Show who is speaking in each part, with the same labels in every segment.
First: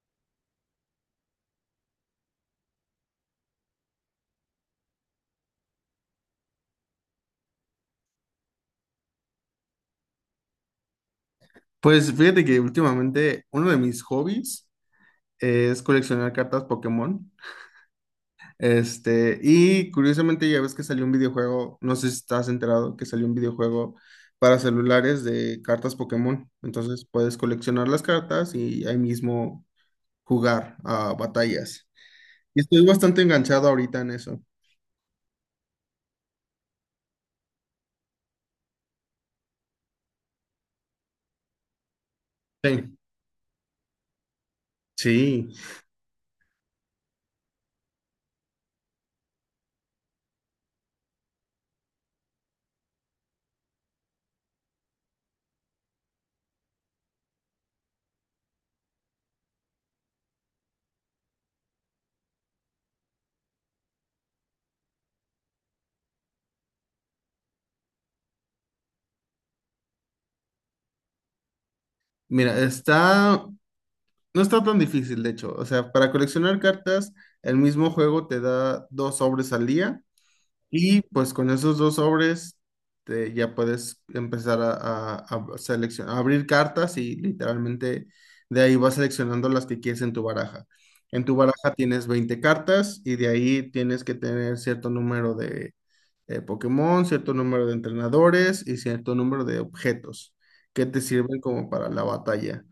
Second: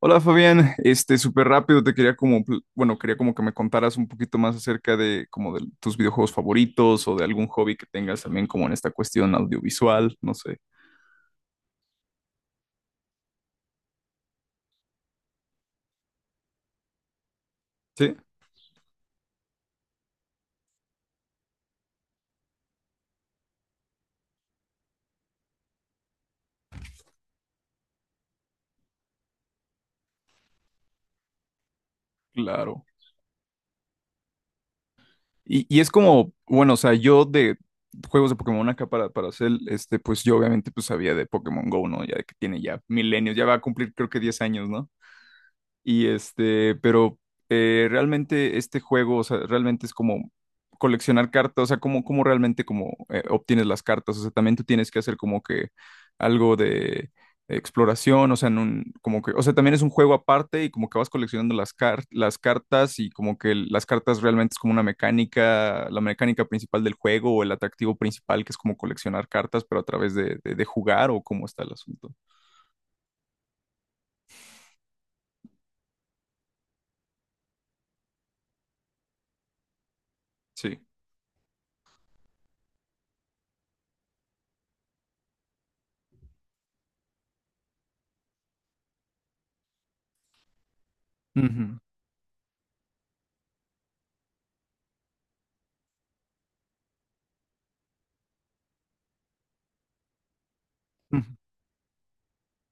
Speaker 1: Hola Fabián, este súper rápido te quería como, bueno, quería como que me contaras un poquito más acerca de como de tus videojuegos favoritos o de algún hobby que tengas también como en esta cuestión audiovisual, no sé.
Speaker 2: Pues fíjate que últimamente uno de mis hobbies es coleccionar cartas Pokémon.
Speaker 1: Sí,
Speaker 2: Y curiosamente ya ves que salió un videojuego, no sé si estás enterado, que salió un videojuego para celulares de cartas Pokémon. Entonces puedes coleccionar las cartas y ahí mismo jugar a batallas. Y
Speaker 1: claro.
Speaker 2: estoy bastante enganchado ahorita en eso.
Speaker 1: Y es como, bueno, o sea, yo de juegos de Pokémon acá para hacer, este, pues yo obviamente pues sabía de Pokémon Go, ¿no? Ya de que tiene ya
Speaker 2: Sí.
Speaker 1: milenios, ya va a cumplir creo que 10 años, ¿no?
Speaker 2: Sí,
Speaker 1: Y este, pero realmente este juego, o sea, realmente es como coleccionar cartas, o sea, como, como realmente como obtienes las cartas, o sea, también tú tienes que hacer como que algo de exploración, o sea, en un, como que, o sea, también es un juego aparte y como que vas coleccionando las cartas y como que las cartas realmente es como una mecánica, la mecánica principal del juego o el atractivo principal que es como coleccionar cartas, pero a través de jugar o cómo está el asunto.
Speaker 2: mira, no está tan difícil, de hecho. O sea, para coleccionar cartas, el mismo juego te da dos sobres al día.
Speaker 1: Sí.
Speaker 2: Y pues con esos dos sobres ya puedes empezar a, a seleccionar, a abrir cartas y literalmente de ahí vas seleccionando las que quieres en tu baraja. En tu baraja
Speaker 1: Ujú,
Speaker 2: tienes 20 cartas y de ahí tienes que tener cierto número de Pokémon, cierto número de entrenadores y cierto número de objetos que te
Speaker 1: ujú.
Speaker 2: sirven como para la batalla.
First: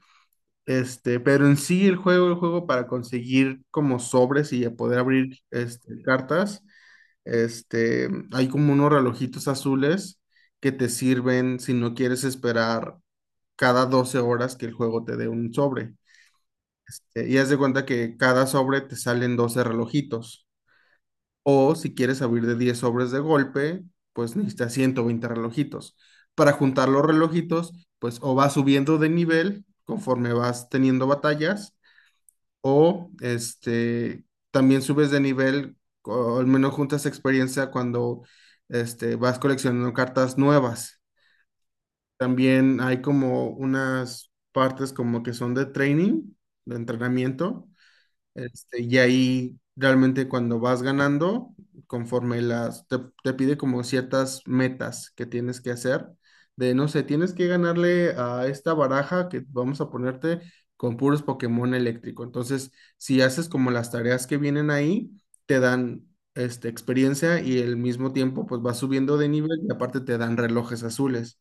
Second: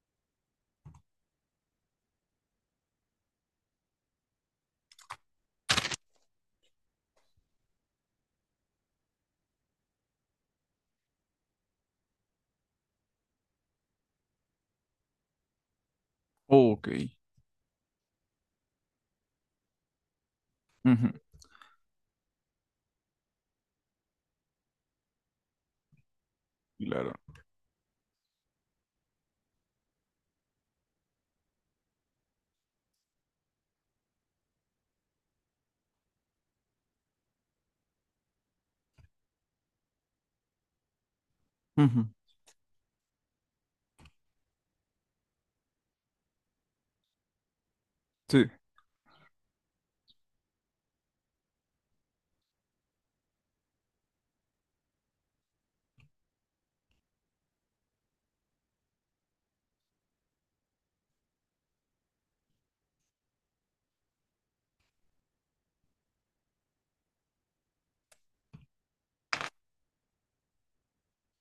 Speaker 2: Pero en sí el juego para conseguir como sobres y a poder abrir cartas. Hay como unos relojitos azules que te sirven si no quieres esperar cada 12 horas que el juego te dé un sobre.
Speaker 1: Ok.
Speaker 2: Y haz de cuenta que cada sobre te salen 12 relojitos.
Speaker 1: Ujú.
Speaker 2: O si quieres abrir de 10 sobres de golpe, pues necesitas 120 relojitos. Para juntar los
Speaker 1: Claro.
Speaker 2: relojitos, pues o vas subiendo de nivel conforme vas teniendo batallas, o también subes de nivel, o al menos juntas experiencia cuando vas coleccionando cartas nuevas.
Speaker 1: Ujú,
Speaker 2: También hay como unas partes como que son de training, de entrenamiento,
Speaker 1: sí,
Speaker 2: y ahí realmente cuando vas ganando, conforme te pide como ciertas metas que tienes que hacer, de no sé, tienes que ganarle a esta baraja que vamos a ponerte con puros Pokémon eléctrico. Entonces, si haces como las tareas que vienen ahí, te dan experiencia y al mismo tiempo pues vas subiendo de nivel y aparte te dan relojes azules.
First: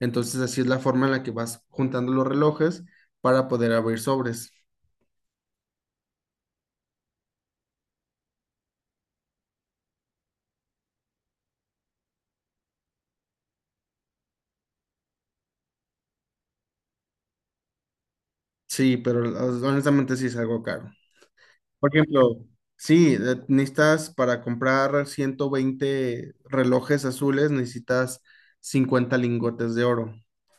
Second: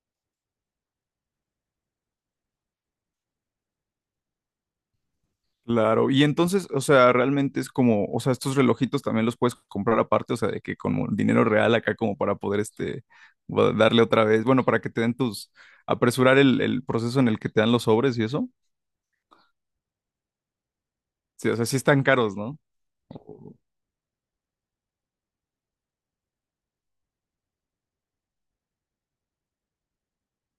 Speaker 2: Entonces, así es la forma en la que vas juntando los relojes para poder abrir sobres.
Speaker 1: claro. Y entonces, o sea, realmente es como, o sea, estos relojitos también los puedes comprar aparte, o sea, de que con dinero real acá como para poder, este, darle otra vez, bueno, para que te den tus, apresurar el proceso en el que te dan los sobres y eso.
Speaker 2: Sí, pero honestamente sí es algo caro.
Speaker 1: Sí, o sea, sí
Speaker 2: Por
Speaker 1: están caros,
Speaker 2: ejemplo,
Speaker 1: ¿no?
Speaker 2: sí, necesitas para comprar 120 relojes azules, necesitas 50 lingotes de oro.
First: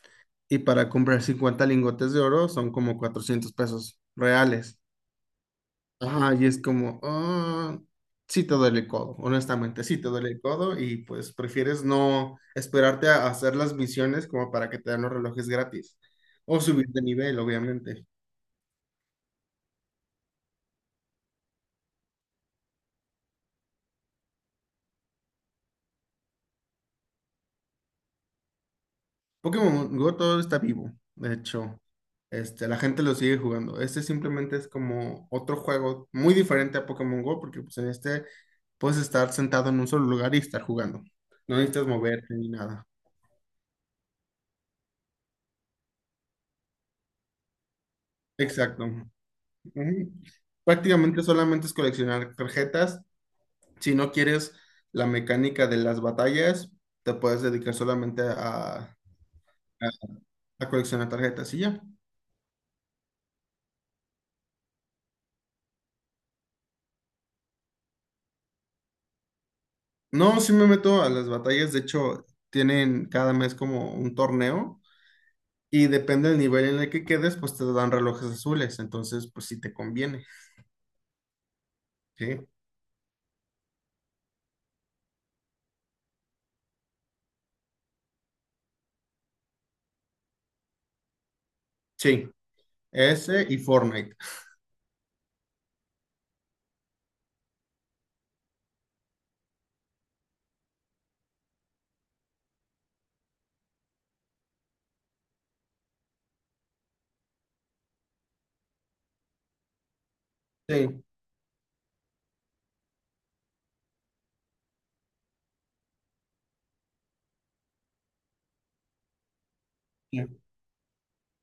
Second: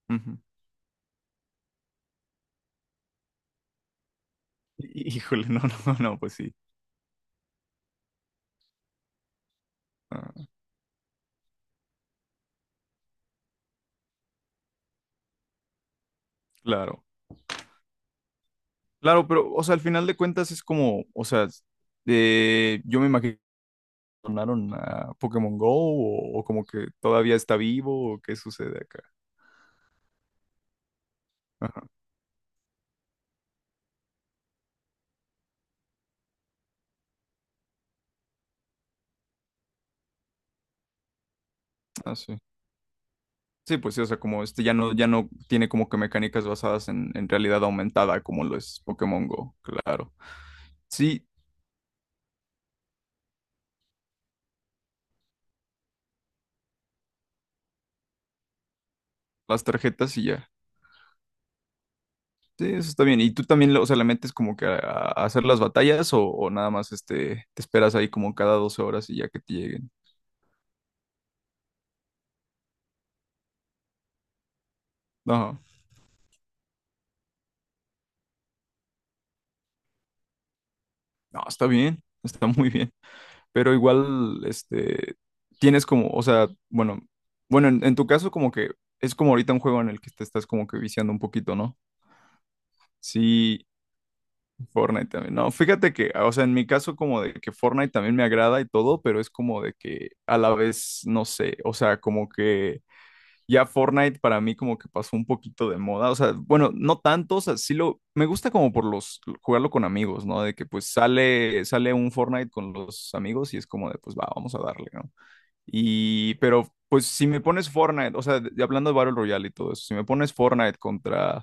Speaker 1: Ujú.
Speaker 2: Y para comprar 50 lingotes de oro son como 400 pesos reales.
Speaker 1: Híjole, no, no, no, pues
Speaker 2: Ajá, y
Speaker 1: sí.
Speaker 2: es como, ah, sí te duele el codo, honestamente, sí te duele el
Speaker 1: Ah,
Speaker 2: codo y pues prefieres no esperarte a hacer las misiones como para que te den los relojes gratis. O subir de
Speaker 1: claro.
Speaker 2: nivel, obviamente.
Speaker 1: Claro, pero, o sea, al final de cuentas es como, o sea, yo me imagino que donaron a Pokémon Go o como que todavía está vivo o qué sucede acá.
Speaker 2: Pokémon Go todo está vivo, de hecho,
Speaker 1: Ah.
Speaker 2: la gente lo sigue jugando. Este simplemente es como otro juego muy diferente a Pokémon Go, porque pues en este puedes estar sentado en un solo lugar y estar jugando. No necesitas
Speaker 1: Ah,
Speaker 2: moverte
Speaker 1: sí.
Speaker 2: ni nada.
Speaker 1: Sí, pues sí, o sea, como este ya no, ya no tiene como que mecánicas basadas en realidad aumentada, como lo es
Speaker 2: Exacto.
Speaker 1: Pokémon Go,
Speaker 2: Ujú.
Speaker 1: claro.
Speaker 2: Prácticamente
Speaker 1: Sí,
Speaker 2: solamente es coleccionar tarjetas. Si no quieres la mecánica de las batallas, te puedes dedicar solamente a,
Speaker 1: las
Speaker 2: a
Speaker 1: tarjetas y ya.
Speaker 2: a coleccionar tarjetas y ya.
Speaker 1: Sí, eso está bien. ¿Y tú también, o sea, le metes como que a hacer las batallas o nada más este, te esperas ahí como cada 12 horas y ya que te lleguen?
Speaker 2: No, sí me meto a las batallas. De hecho, tienen cada mes como un torneo
Speaker 1: No,
Speaker 2: y depende del nivel en el que quedes, pues te dan relojes azules. Entonces, pues sí te conviene.
Speaker 1: no, está bien,
Speaker 2: Sí,
Speaker 1: está muy bien. Pero igual, este, tienes como, o sea, bueno, bueno, en tu caso como que es como ahorita un juego en el que te estás como que viciando un poquito, ¿no?
Speaker 2: sí. Ese y
Speaker 1: Sí,
Speaker 2: Fortnite.
Speaker 1: Fortnite también. No, fíjate que, ah, o sea, en mi caso como de que Fortnite también me agrada y todo, pero es como de que a la vez, no sé, o sea, como que ya Fortnite para mí como que pasó un poquito de moda, o sea, bueno, no tanto, o sea, sí lo, me gusta como por los, jugarlo con amigos, ¿no? De que pues
Speaker 2: Sí.
Speaker 1: sale, sale un Fortnite con los amigos y es como de, pues va, vamos a darle, ¿no? Y, pero pues si me pones Fortnite, o sea, hablando de Battle Royale y todo eso, si me
Speaker 2: Sí.
Speaker 1: pones Fortnite contra...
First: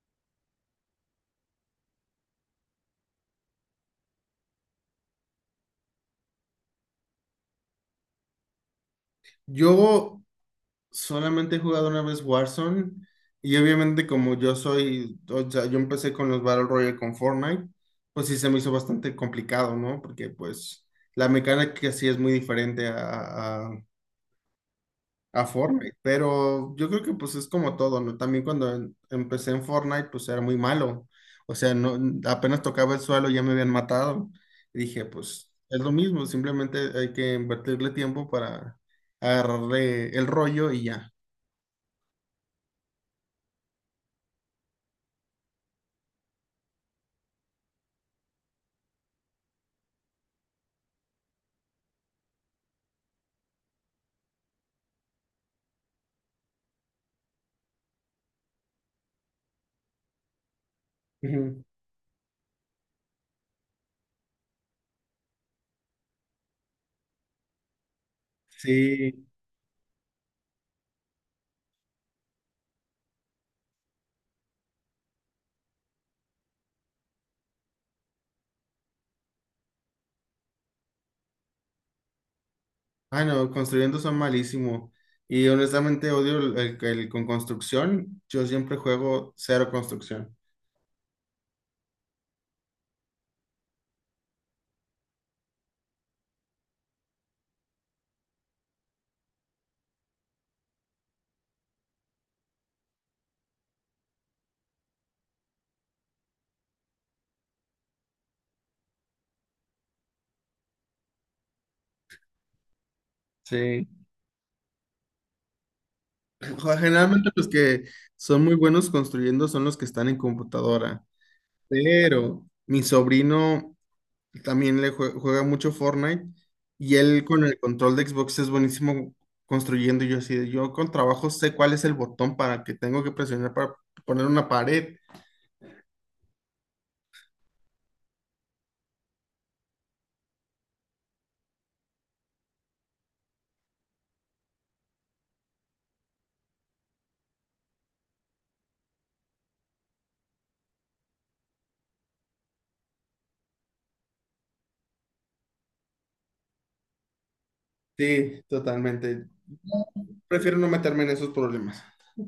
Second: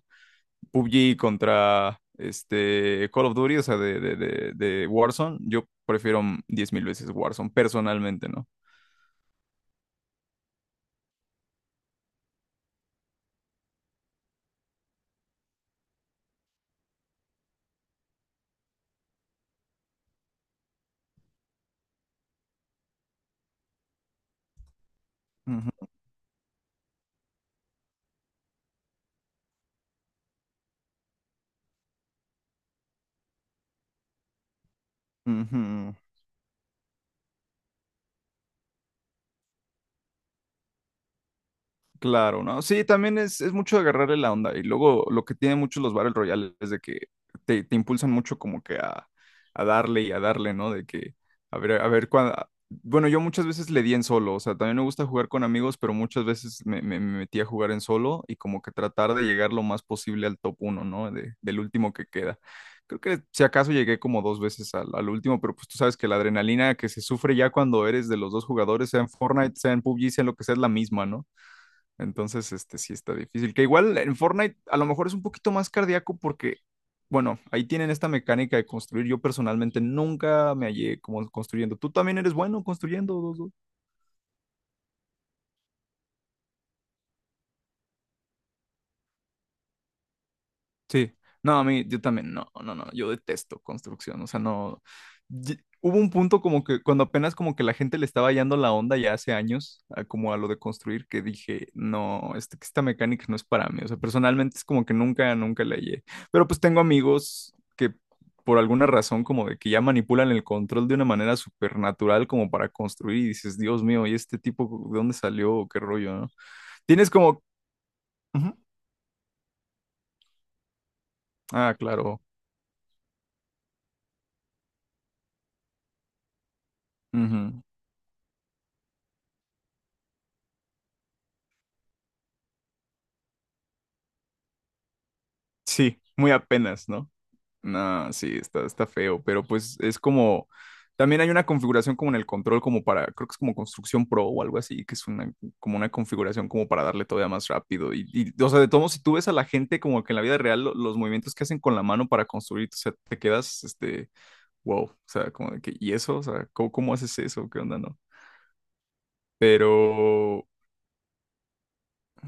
Speaker 1: PUBG contra este, Call of Duty, o sea, de Warzone, yo prefiero 10.000 veces Warzone, personalmente, ¿no?
Speaker 2: Yo solamente he jugado una vez Warzone y obviamente como yo soy, o sea, yo empecé con los Battle Royale con Fortnite, pues sí se me hizo bastante complicado, ¿no? Porque pues la mecánica sí es muy diferente a
Speaker 1: Ujú,
Speaker 2: Fortnite, pero yo creo que pues es como todo, ¿no? También cuando empecé en Fortnite, pues era muy malo. O sea, no, apenas tocaba el suelo ya me habían matado. Y dije, pues es lo
Speaker 1: ujú.
Speaker 2: mismo, simplemente hay que invertirle tiempo para agarrarle el rollo y ya.
Speaker 1: Claro, ¿no? Sí, también es mucho de agarrarle la onda. Y luego lo que tienen muchos los Battle Royales es de que te impulsan mucho como que a darle y a darle, ¿no? De que, a ver cuándo... Bueno, yo muchas veces le di en solo, o sea, también me gusta jugar con amigos, pero muchas veces me metí a jugar en solo y como que tratar de llegar lo más posible al top uno, ¿no? Del
Speaker 2: Ujú.
Speaker 1: último que queda. Creo que si acaso llegué como dos veces al último, pero pues tú sabes que la adrenalina que se sufre ya cuando eres de los dos jugadores, sea en
Speaker 2: Sí.
Speaker 1: Fortnite, sea en PUBG, sea en lo que sea, es la misma, ¿no? Entonces, este sí está difícil. Que igual en Fortnite a lo mejor es un poquito más cardíaco porque, bueno, ahí tienen esta mecánica de construir. Yo personalmente nunca me hallé como construyendo. Tú también eres bueno
Speaker 2: Ah, no,
Speaker 1: construyendo.
Speaker 2: construyendo son malísimo. Y honestamente odio el con construcción. Yo siempre juego cero construcción.
Speaker 1: Sí, no, a mí, yo también, no, no, no, yo detesto construcción, o sea, no, hubo un punto como que cuando apenas como que la gente le estaba hallando la onda ya hace años, como a lo de construir, que dije, no, este, que esta mecánica no es para mí, o sea, personalmente es como que nunca, nunca la hallé, pero pues tengo amigos que por alguna razón como de que ya manipulan el control de una manera supernatural como para construir y dices, Dios
Speaker 2: Sí.
Speaker 1: mío, ¿y este tipo de dónde salió? ¿Qué rollo, no? Tienes
Speaker 2: Generalmente
Speaker 1: como...
Speaker 2: los que son muy
Speaker 1: Ujú.
Speaker 2: buenos construyendo son los que están en computadora,
Speaker 1: Ah, claro.
Speaker 2: pero mi sobrino también le juega mucho Fortnite y él con el
Speaker 1: Ujú.
Speaker 2: control de Xbox es buenísimo construyendo. Y yo así, yo con trabajo sé cuál es el botón para que tengo que presionar para poner una pared.
Speaker 1: Sí, muy apenas, ¿no? No, sí, está, está feo, pero pues es como, también hay una configuración como en el control, como para, creo que es como construcción pro o algo así, que es una, como una configuración como para darle todavía más rápido. Y, o sea, de todo modo, si tú ves a la gente como que en la vida real, los movimientos que hacen con la mano para construir, o sea, te quedas, este, wow, o sea, como de que, ¿y eso? O sea, ¿cómo, cómo haces eso? ¿Qué onda, no?
Speaker 2: Sí, totalmente.
Speaker 1: Pero,
Speaker 2: Prefiero no meterme en esos problemas.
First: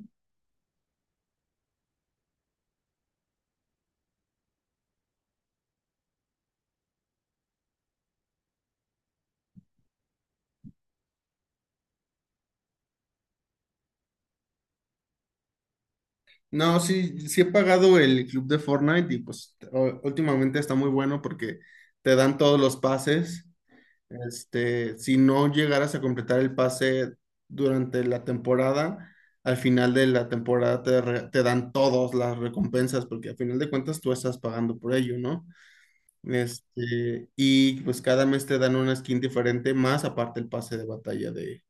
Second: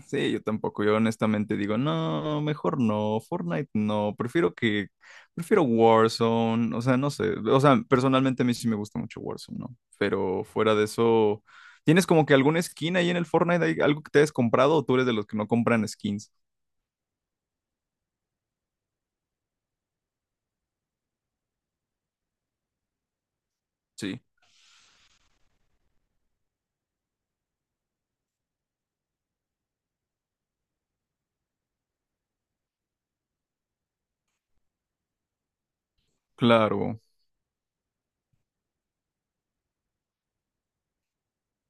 Speaker 1: sí, yo tampoco. Yo honestamente digo, no, mejor no, Fortnite no, prefiero que, prefiero Warzone, o sea, no sé, o sea, personalmente a mí sí me gusta mucho Warzone, ¿no? Pero fuera de eso, ¿tienes como que alguna skin ahí en el Fortnite, hay algo que te hayas comprado o tú eres de los que no compran skins?
Speaker 2: No, sí, sí he pagado el club de Fortnite y pues últimamente está muy bueno porque te dan todos los pases.
Speaker 1: Sí.
Speaker 2: Si no llegaras a completar el pase durante la temporada, al final de la temporada te dan todas las recompensas, porque al final de cuentas tú estás pagando por ello, ¿no?
Speaker 1: Claro,
Speaker 2: Y pues cada mes te dan una skin diferente, más aparte el pase de batalla de,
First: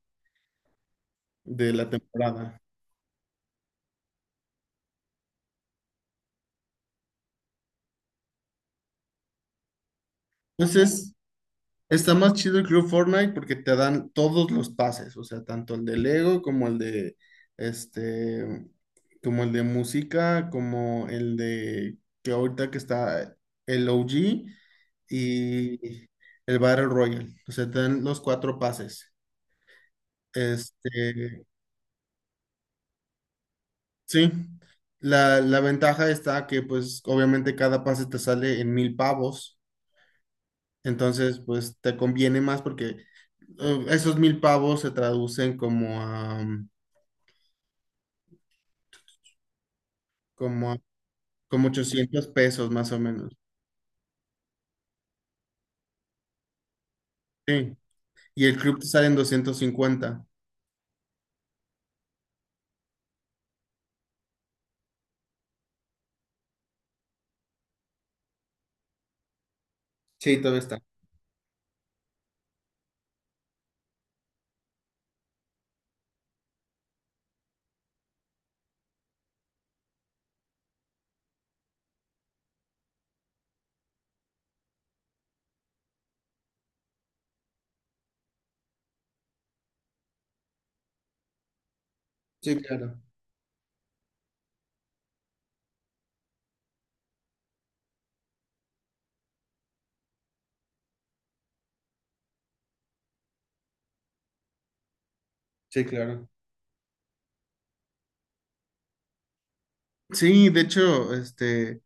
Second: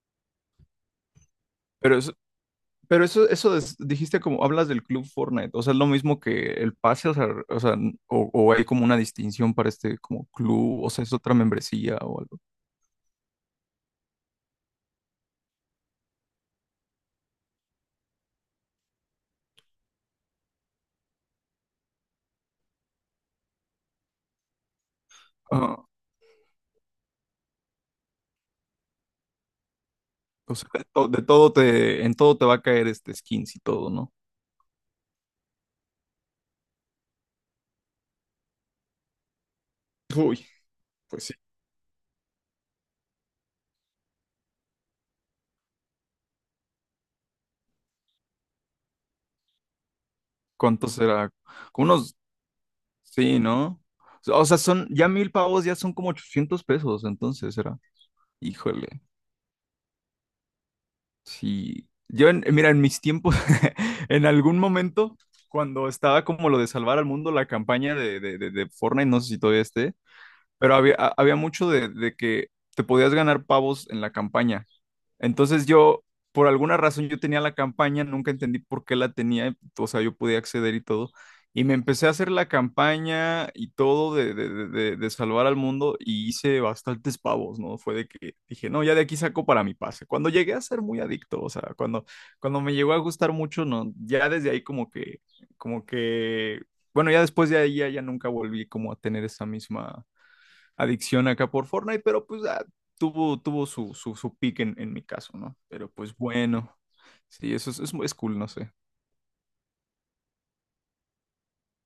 Speaker 2: de la
Speaker 1: pero eso,
Speaker 2: temporada.
Speaker 1: pero eso, dijiste como hablas del club Fortnite, o sea, es lo mismo que el pase, o sea, o hay como una distinción para este como club, o sea, es
Speaker 2: Entonces,
Speaker 1: otra membresía
Speaker 2: está
Speaker 1: o
Speaker 2: más chido el Club Fortnite porque te dan todos los pases, o sea, tanto el de Lego como el de este, como el de música, como el de que ahorita que está el OG
Speaker 1: algo.
Speaker 2: y el Battle Royale. O sea, te dan los cuatro pases.
Speaker 1: O sea, de
Speaker 2: Este,
Speaker 1: to- de todo te, en todo te va a caer este skins y todo, ¿no?
Speaker 2: sí. La ventaja está que, pues, obviamente cada pase te sale en 1,000 pavos.
Speaker 1: Uy, pues sí.
Speaker 2: Entonces, pues, te conviene más porque esos 1,000 pavos se traducen como a, como
Speaker 1: ¿Cuánto será?
Speaker 2: como
Speaker 1: Como unos,
Speaker 2: 800 pesos más o menos.
Speaker 1: sí, ¿no? O sea, son, ya 1000 pavos ya son como 800 pesos, entonces
Speaker 2: Sí.
Speaker 1: era,
Speaker 2: Y el club te
Speaker 1: híjole,
Speaker 2: sale en 250.
Speaker 1: sí. Yo, mira, en mis tiempos, en algún momento, cuando estaba como lo de salvar al mundo, la campaña de Fortnite, no sé si todavía esté.
Speaker 2: Sí, todavía
Speaker 1: Pero
Speaker 2: está.
Speaker 1: había, había mucho de que te podías ganar pavos en la campaña. Entonces yo, por alguna razón, yo tenía la campaña, nunca entendí por qué la tenía, o sea, yo podía acceder y todo. Y me empecé a hacer la campaña y todo de salvar al mundo y hice bastantes pavos, ¿no? Fue de que dije, no, ya de aquí saco para mi pase. Cuando llegué a ser muy adicto, o sea, cuando, cuando
Speaker 2: Sí,
Speaker 1: me llegó a
Speaker 2: claro.
Speaker 1: gustar mucho, no, ya desde ahí como que, bueno, ya después de ahí ya, ya nunca volví como a tener esa misma adicción acá por Fortnite, pero pues ah, tuvo su, su pick en mi caso, ¿no?
Speaker 2: Sí,
Speaker 1: Pero pues
Speaker 2: claro.
Speaker 1: bueno, sí, eso es cool, no sé.
Speaker 2: Sí, de hecho,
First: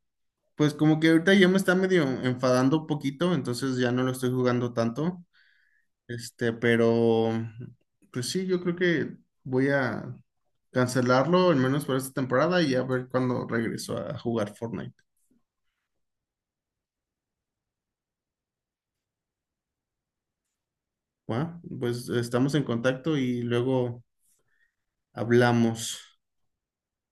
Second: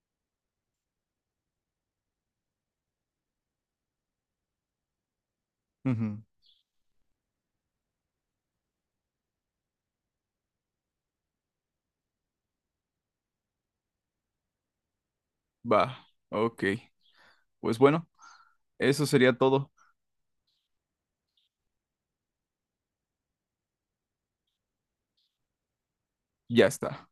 Speaker 2: pues como que ahorita ya me está medio enfadando un poquito, entonces ya no lo estoy jugando tanto.
Speaker 1: Ujú.
Speaker 2: Pero pues sí, yo creo que voy a cancelarlo, al menos por esta temporada, y a ver cuándo regreso a jugar Fortnite.
Speaker 1: Va, ok. Pues bueno, eso sería todo.
Speaker 2: Bueno, pues estamos en contacto y luego hablamos.
Speaker 1: Ya está.